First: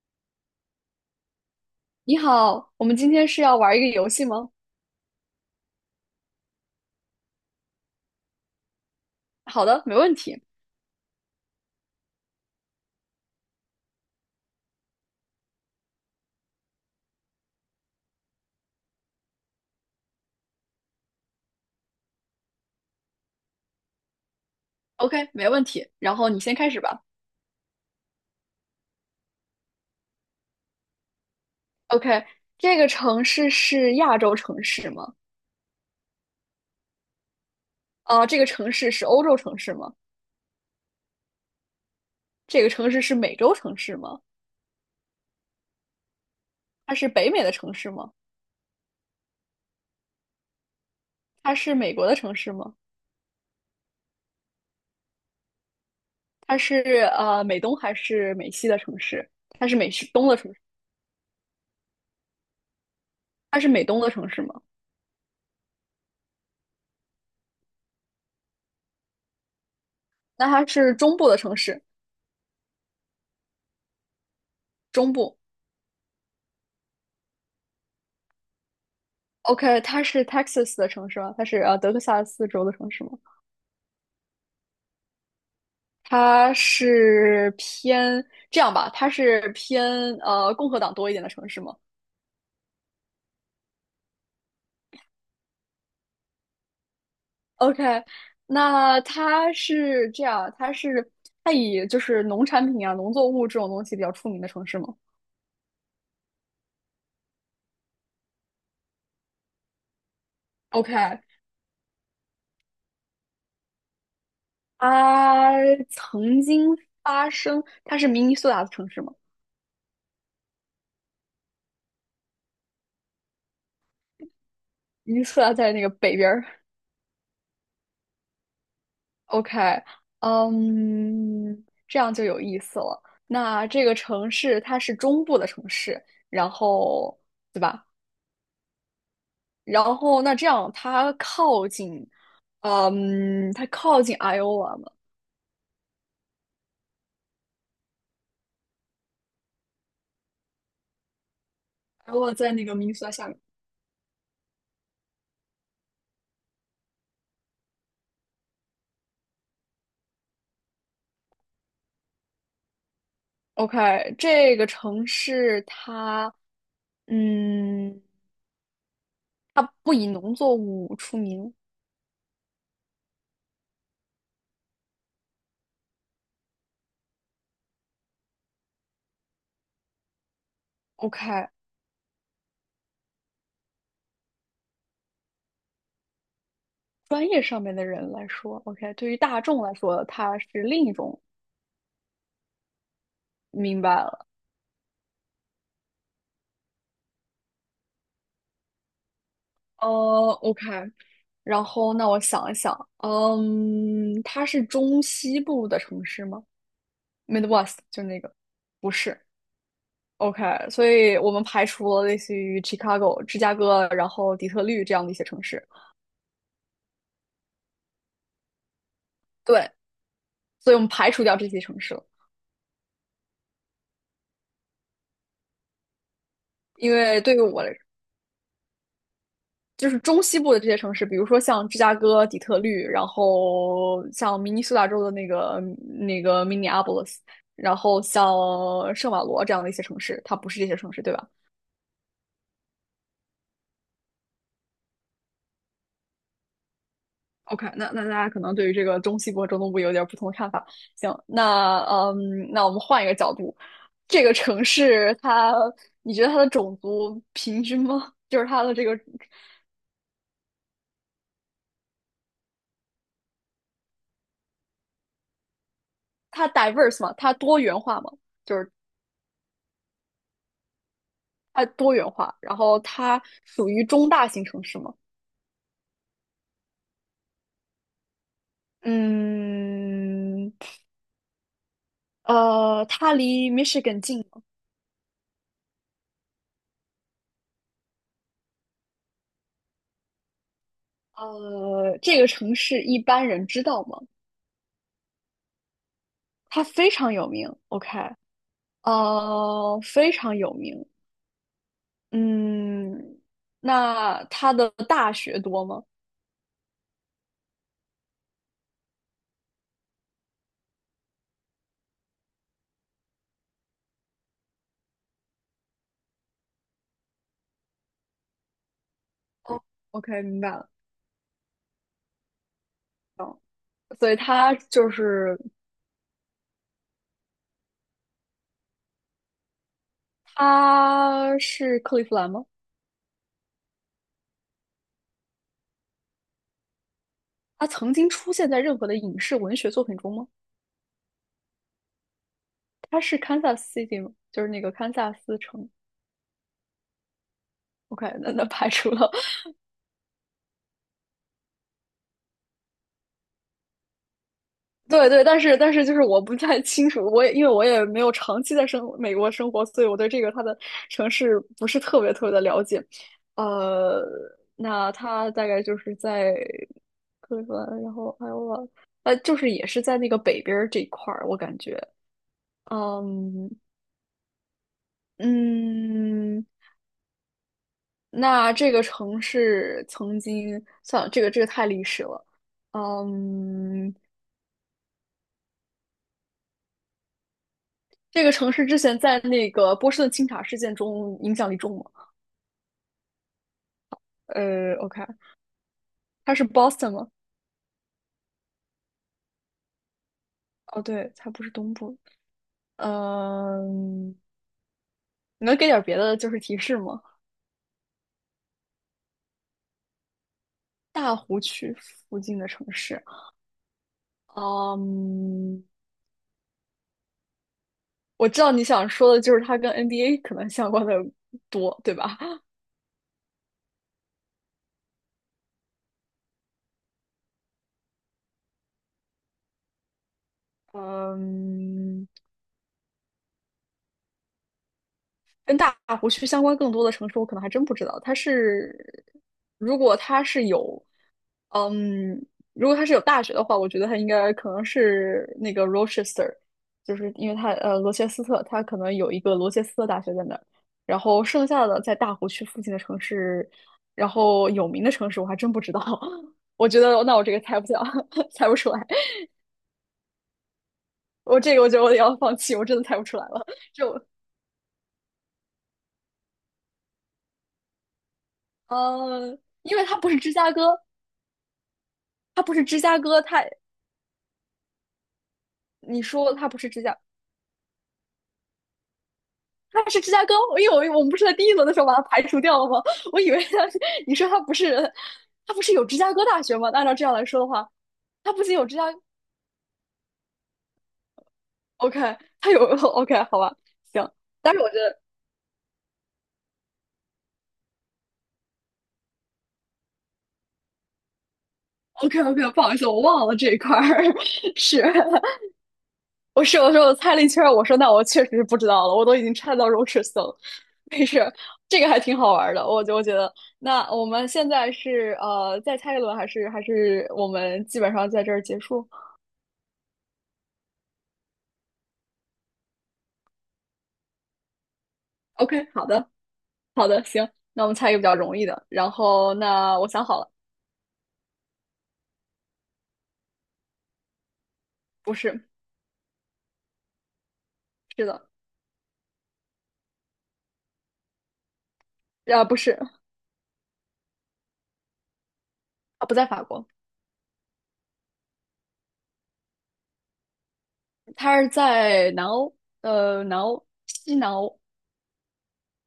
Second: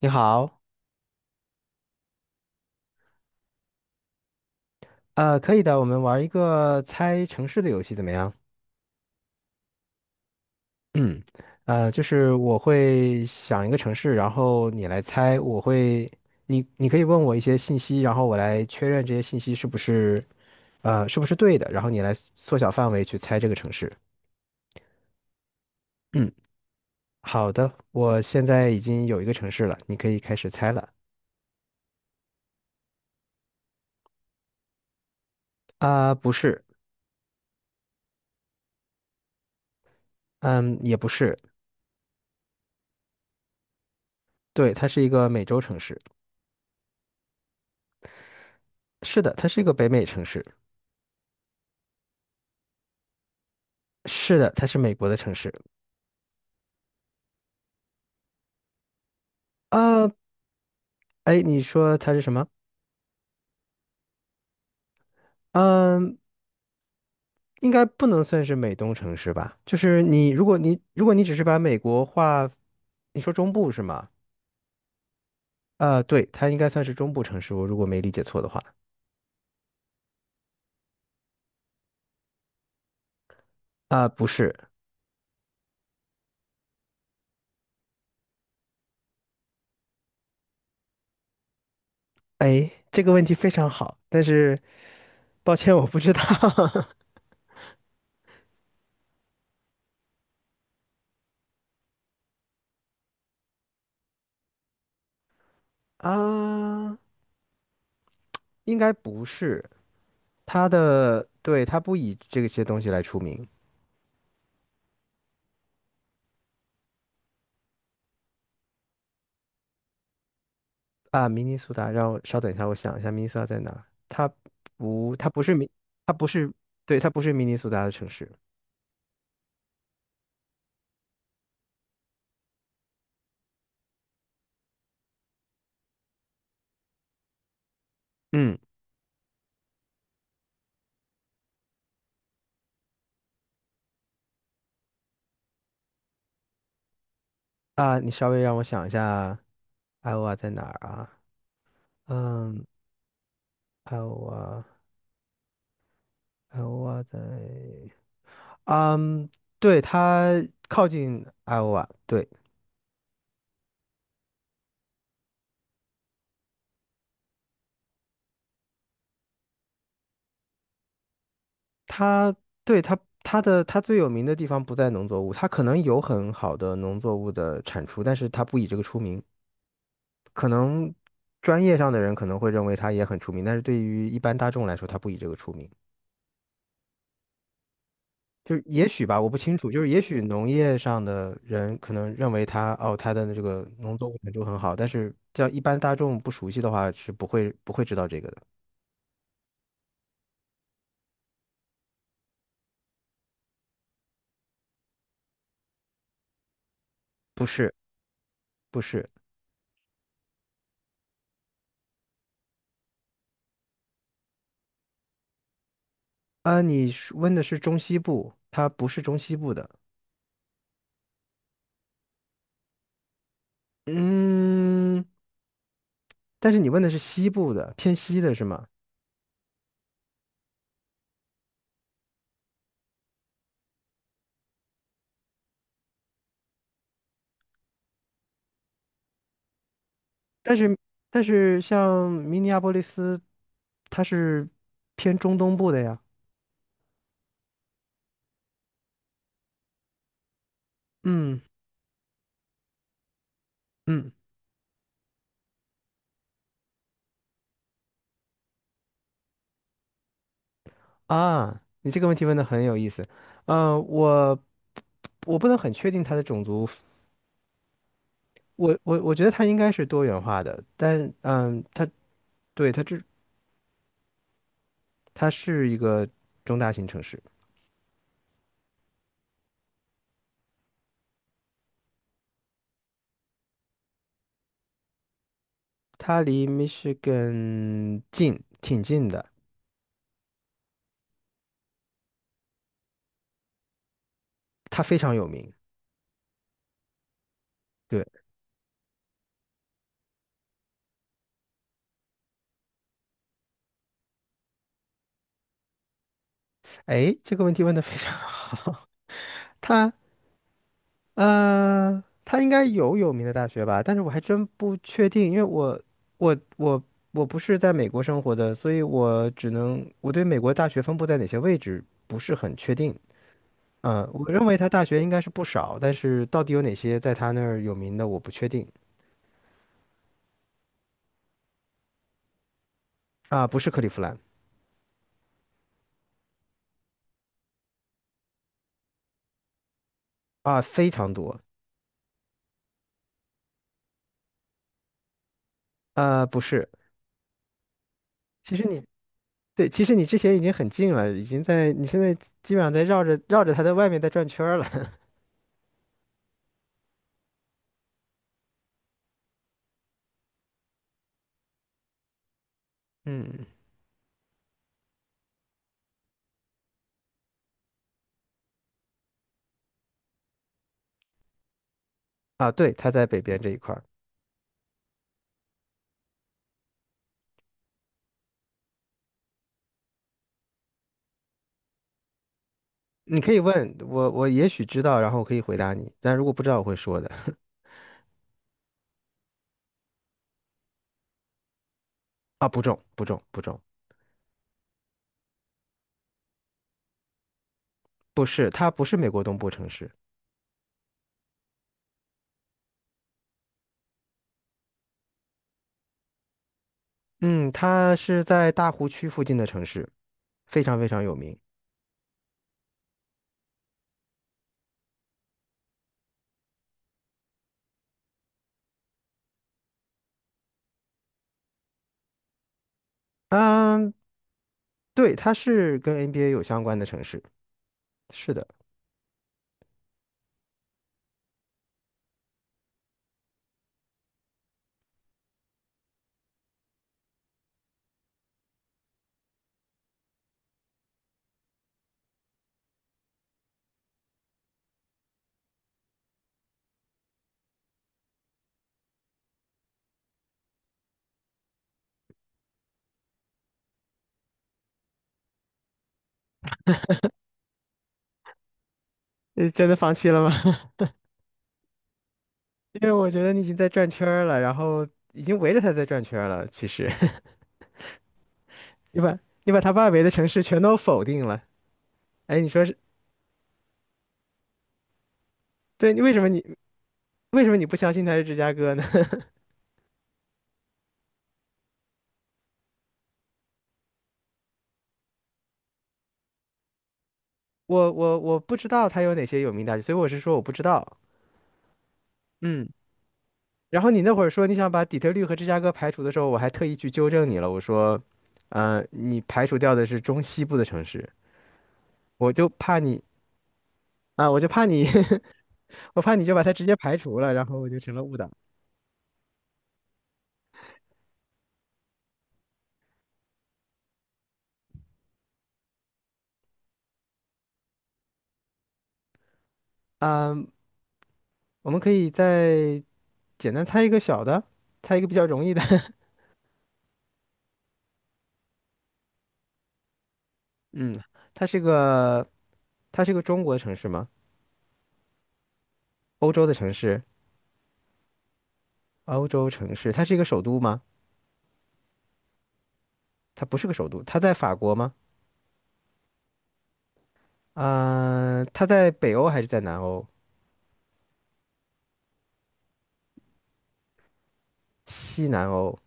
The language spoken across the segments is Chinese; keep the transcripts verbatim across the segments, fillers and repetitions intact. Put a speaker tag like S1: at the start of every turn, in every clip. S1: 你好。
S2: 你好，我们今天是要玩一个游戏吗？
S1: 呃，可以的，我们玩一个猜城市的游戏怎么样？
S2: 好的，没问题。
S1: 嗯 呃，就是我会想一个城市，然后你来猜，我会，你你可以问我一些信息，然后我来确认这些信息是不是，呃，是不是对的，然后你来缩小范围去猜这个城市。
S2: OK，没问题。然后
S1: 嗯，
S2: 你先开始吧。
S1: 好的，我现在已经有一个城市了，你可以开始猜了。
S2: OK，这个城市是亚洲城市吗？
S1: 啊、不是。
S2: 啊、这个城市是欧洲城市吗？
S1: 嗯，也不是。
S2: 这个城市是美洲城市吗？
S1: 对，它是一个美洲城市。
S2: 它是北美的城市吗？
S1: 是的，它是一个北美城市。
S2: 它是美国的城市吗？
S1: 是的，它是美国的城市。
S2: 它是呃美东还是美西的城市？它是美西
S1: 啊，
S2: 东的城市？
S1: 哎，你说它是什么？
S2: 它是美东的城市吗？
S1: 嗯，应该不能算是美东城市吧？就是你，如
S2: 那
S1: 果
S2: 它
S1: 你
S2: 是
S1: 如果
S2: 中
S1: 你
S2: 部
S1: 只
S2: 的
S1: 是
S2: 城
S1: 把美
S2: 市，
S1: 国划，你说中部是吗？
S2: 中部。
S1: 啊，对，它应该算是中部城市，我如果没理解错的话。
S2: OK,它是 Texas 的城市吗？它是呃德克萨斯州的城市吗？
S1: 啊，不是。
S2: 它是偏这样吧，它是偏呃共和党多一点的城市吗
S1: 哎，这个问题非常好，但是抱歉，我不知道。
S2: ？OK，那它是这样，它是它以就是农产品啊、农作物这种东西比较出名的城市吗
S1: 啊，应该不是，它
S2: ？OK，
S1: 的，对，它不以这些东西来出名。
S2: 它曾经发生，它是明尼苏达的城市吗？
S1: 啊，明尼苏达，让我稍等一下，我想一下，明尼苏达在哪？它不，
S2: 明尼
S1: 它
S2: 苏
S1: 不是
S2: 达
S1: 明，
S2: 在那个
S1: 它
S2: 北
S1: 不
S2: 边儿。
S1: 是，对，它不是明尼苏达的城市。
S2: OK，嗯，这样就有意思了。那这个城市它是中部的城市，然后对吧？
S1: 嗯，
S2: 然后那这样，它靠近，嗯，它靠近 Iowa 嘛
S1: 啊，你稍微让我想一下，艾欧瓦在哪儿啊？
S2: ？Iowa 在那
S1: 嗯，
S2: 个明尼苏达下面。
S1: 艾欧瓦，艾欧瓦在，嗯，对，它靠近艾欧瓦，对，
S2: OK，这个城市它，嗯，它不以农作物出名。
S1: 它，对，它，它的，它最有名的地方不在农作物，它可能有很好的农作物的产出，但是它不以这个出名。可能
S2: OK，
S1: 专业上的人可能会认为他也很出名，但是对于一般大众来说，他不以这个出名。
S2: 专业上面的人来
S1: 就是
S2: 说
S1: 也
S2: ，OK，
S1: 许
S2: 对于
S1: 吧，我不
S2: 大
S1: 清
S2: 众
S1: 楚。
S2: 来
S1: 就是也
S2: 说，
S1: 许
S2: 它
S1: 农
S2: 是
S1: 业
S2: 另一
S1: 上
S2: 种。
S1: 的人可能认为他哦，他的这个
S2: 明白
S1: 农作物
S2: 了，
S1: 产出很好，但是叫一般大众不熟悉的话，是不会不会知道这个的。
S2: 呃，OK，然后那我想一想，嗯，它是中西部的城市吗
S1: 不是，
S2: ？Midwest 就那个，
S1: 不
S2: 不
S1: 是
S2: 是。OK，所以我们排除了类似于 Chicago、芝加哥，然后底特律这样的一些城市。
S1: 啊，你是问的是中西部，它不是中西部的。
S2: 对，所以我们排除掉这些城市了，
S1: 嗯，但是你问的
S2: 因
S1: 是
S2: 为
S1: 西
S2: 对于
S1: 部
S2: 我来
S1: 的，
S2: 说，
S1: 偏西的是吗？
S2: 就是中西部的这些城市，比如说像芝加哥、底特律，然后像明尼苏达州的那个那个 Minneapolis，然后像圣保罗这样的一些城市，它不
S1: 但
S2: 是这些
S1: 是
S2: 城市，对
S1: 但
S2: 吧？
S1: 是像明尼阿波利斯，它是偏中东部的呀。
S2: OK，那那大家可能对于这个中西部和中东部有点不同的看法。行，
S1: 嗯。
S2: 那嗯，那我们换一个角度，
S1: 嗯。
S2: 这个城市它，你觉得它的种族平均吗？就是它的这个，
S1: 啊，你这个问题问的很有意思。嗯、我我不能很确定它的种
S2: 它
S1: 族，
S2: diverse 吗？它多元化吗？就是
S1: 我我我觉得它应该是多元化的，但嗯，
S2: 它
S1: 它
S2: 多元化，然
S1: 对，
S2: 后
S1: 它这，
S2: 它属于中大型城市吗？
S1: 它是一个中大型城市。
S2: 嗯，呃，它离 Michigan 近吗？
S1: 它离 Michigan 近，挺近的。
S2: 呃，这个城市一般人知道吗？
S1: 它非常有名。
S2: 它非常有名。OK。
S1: 对。
S2: 呃，非常有名。嗯，那他的大学多吗
S1: 哎，这个问题问的非常好。它，呃，他应该有有名的大学吧，但是我还真不确定，因为我我我我不是在美国生活的，所以我只能，我对
S2: ？OK，
S1: 美
S2: 明白
S1: 国大
S2: 了。
S1: 学分布在哪些位置不是很确定。呃，
S2: 所以
S1: 我认
S2: 他
S1: 为他大
S2: 就
S1: 学应该是
S2: 是
S1: 不少，但是到底有哪些在他那儿有名的，我不确定。
S2: 他是克利夫兰吗？
S1: 啊、不是克利夫兰。
S2: 他曾经出现在任何的影视文学作品中吗？
S1: 啊、非常多。
S2: 他是堪萨斯 City 吗？就是那个堪萨斯城。
S1: 啊、不是。
S2: OK，那那
S1: 其实
S2: 排
S1: 你，
S2: 除了。
S1: 对，其实你之前已经很近了，已经在你现在基本上在绕着绕着他的外面在转圈儿了。
S2: 对对，但是但是就是我不太清楚，我也因为我也没有长期在生美国生活，所以我对这个它的城市不是特别特别的了解。
S1: 嗯。
S2: 呃，那它大概就是在克利夫兰，然后还有我，呃，就是也是在那个北边儿这一块儿，我感觉，
S1: 啊，对，他在北边
S2: 嗯
S1: 这一块儿。
S2: 嗯，那这个城市曾经，算了，这个这个太历史了，
S1: 你可以问
S2: 嗯，
S1: 我，我也许知道，然后我可以回答你，但如果不知道，我会说的。
S2: 这个城市之前在那个波士顿清查事件中影响力重吗？
S1: 啊，不重，不重，不重。
S2: 呃，OK，它是 Boston 吗？
S1: 不是，它不是美国东部城市。
S2: 哦，对，它不是东部。嗯，你能给点儿别的就是提示吗？
S1: 嗯，它是在大湖区附近的城市，非常非常有
S2: 大
S1: 名。
S2: 湖区附近的城市。嗯，我知道你想说的就是它跟 N B A 可能相关的多，对吧？
S1: 嗯，对，它是跟 N B A 有相关的城市，是的。
S2: 嗯，跟大湖区相关更多的城市，我可能还真不知道。它是，如果它是有，嗯，如果它是有大学的话，我觉得它应该可能是那个 Rochester，就是因为它呃罗切斯特，它可能有一个罗切斯特大学在那儿。然后剩下的在大湖区附近的城市，然后有名的城市我还真不知道。我觉得那我这个猜不下，猜不出来。
S1: 你真的放弃了吗？
S2: 我这个我觉得我得要放弃，我 真
S1: 因
S2: 的
S1: 为
S2: 猜不
S1: 我
S2: 出
S1: 觉
S2: 来
S1: 得你已
S2: 了。
S1: 经在转
S2: 就
S1: 圈儿了，然后已经围着它在转圈儿了。其实 你把
S2: 呃，
S1: 你把它
S2: 因为
S1: 外
S2: 它
S1: 围
S2: 不
S1: 的
S2: 是
S1: 城
S2: 芝
S1: 市
S2: 加
S1: 全都
S2: 哥。
S1: 否定了。哎，
S2: 他
S1: 你
S2: 不是
S1: 说是，
S2: 芝加哥，他
S1: 对，你
S2: 你
S1: 为什么
S2: 说
S1: 你
S2: 他不是芝加，
S1: 为什么你不相信它是芝加哥呢？
S2: 他是芝加哥，因为我我们不是在第一轮的时候把他排除掉了吗？我以为他是，你说他不是，他不是有芝加哥大学吗？按照这样来说的话，
S1: 我我
S2: 他
S1: 我
S2: 不仅
S1: 不
S2: 有
S1: 知
S2: 芝加
S1: 道它有哪些有名大学，所以我是说我不知道。
S2: ，OK，他有
S1: 嗯，
S2: OK，好吧，
S1: 然后你
S2: 行，
S1: 那会儿说
S2: 但
S1: 你
S2: 是我
S1: 想
S2: 觉
S1: 把底
S2: 得
S1: 特律和芝加哥排除的时候，我还特意去纠正你了。我说，呃，你排除掉的是中西部的城市。
S2: OK
S1: 我就
S2: OK，不好意
S1: 怕
S2: 思，我
S1: 你，
S2: 忘了这一块儿
S1: 啊，我就 怕
S2: 是。
S1: 你，我怕你就把
S2: 我
S1: 它
S2: 是
S1: 直
S2: 我
S1: 接
S2: 说我
S1: 排
S2: 猜
S1: 除
S2: 了一
S1: 了，
S2: 圈
S1: 然后
S2: 我
S1: 我
S2: 说
S1: 就
S2: 那
S1: 成了
S2: 我
S1: 误
S2: 确
S1: 导。
S2: 实是不知道了，我都已经猜到荣氏森了。没事，这个还挺好玩的，我就我觉得。那我们现在是呃再猜一轮，还是还是我们基本上在这儿结束
S1: 嗯，我们可以再简单猜一个小的，猜一个比较容易的。
S2: ？OK，好 的，好的，行，那我们猜一个比较容易的。然后那我想好了，
S1: 嗯，它是个它是个中国城市吗？
S2: 不是，
S1: 欧洲的城市，
S2: 是的，
S1: 欧洲城市，它是一个首都吗？
S2: 啊不是，
S1: 它不是个首都，它在法国吗？
S2: 啊不在法国，
S1: 嗯、它在北欧还是在南欧？
S2: 他是在南欧，呃南欧，西南欧，
S1: 西南欧，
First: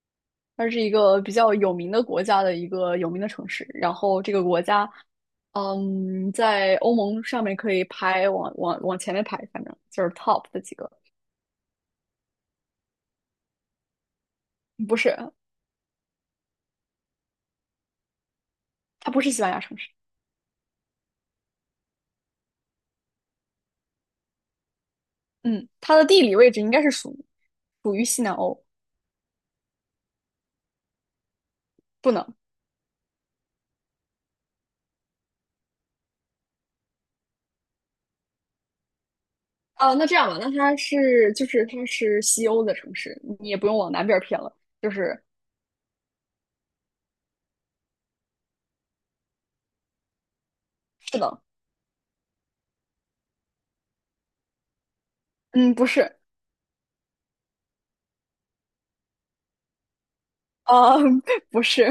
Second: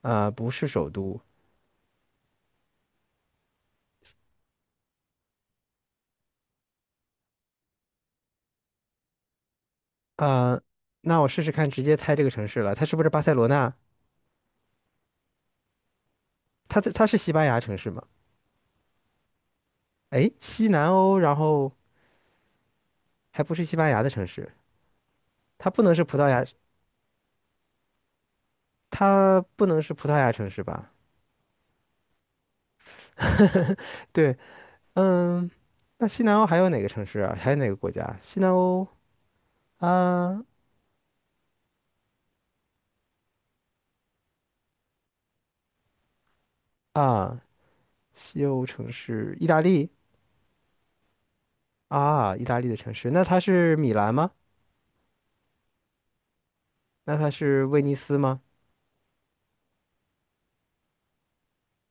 S1: 呃，不是
S2: 它是
S1: 首
S2: 一
S1: 都。
S2: 个比较有名的国家的一个有名的城市。然后这个国家，嗯，在欧盟上面可以排往往往前面排，反正就是 top
S1: 呃，
S2: 的几个。
S1: 那我试试看，直接猜这个城市了，它是不是巴塞罗那？
S2: 不是，
S1: 它在它是西班牙城市吗？
S2: 它不是西班牙城市。
S1: 哎，西南欧，然后还不是西班牙的城市，
S2: 嗯，
S1: 它不能
S2: 它
S1: 是
S2: 的
S1: 葡
S2: 地
S1: 萄
S2: 理
S1: 牙，
S2: 位置应该是属属于西南欧，
S1: 它不能是葡萄牙城市吧？
S2: 不能。
S1: 对。嗯，那西南欧还有哪个城市啊？还有哪个国家？西南欧。
S2: 啊，那这样吧，
S1: 啊。
S2: 那它是就是它是西欧的城市，你也不用往南边儿偏了，就是
S1: 啊，西欧城市，意大利。
S2: 是的，
S1: 啊，意大利的城市，那它是米兰吗？
S2: 嗯，不是，
S1: 那它是威尼斯吗？
S2: 啊，不是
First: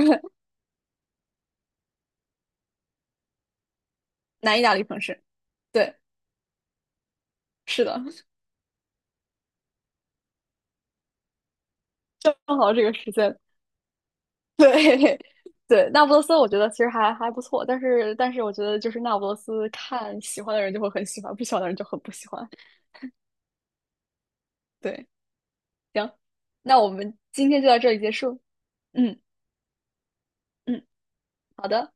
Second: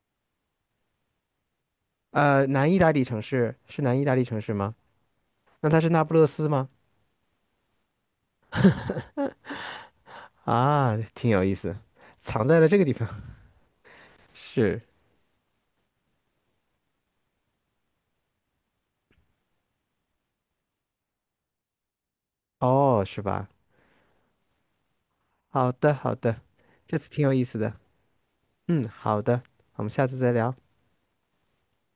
S1: 呃，南意大利城市是南意大利城 市
S2: 南意大
S1: 吗？
S2: 利城市，
S1: 那它是
S2: 对，
S1: 那不勒斯吗？
S2: 是的，
S1: 啊，挺有意思，
S2: 正
S1: 藏在了
S2: 好
S1: 这
S2: 这
S1: 个地
S2: 个
S1: 方。
S2: 时间
S1: 是。
S2: 对 对，那不勒斯我觉得其实还还不错，但是但是我觉得就是那不勒斯看喜欢的人就会很喜欢，不喜欢的人就很不喜欢。
S1: 哦，是吧？
S2: 对，
S1: 好的，
S2: 行，
S1: 好的。
S2: 那我
S1: 这次
S2: 们
S1: 挺有意
S2: 今
S1: 思
S2: 天就
S1: 的。
S2: 到这里结束。
S1: 嗯，
S2: 嗯
S1: 好的，我们下次再聊。
S2: 嗯，好的。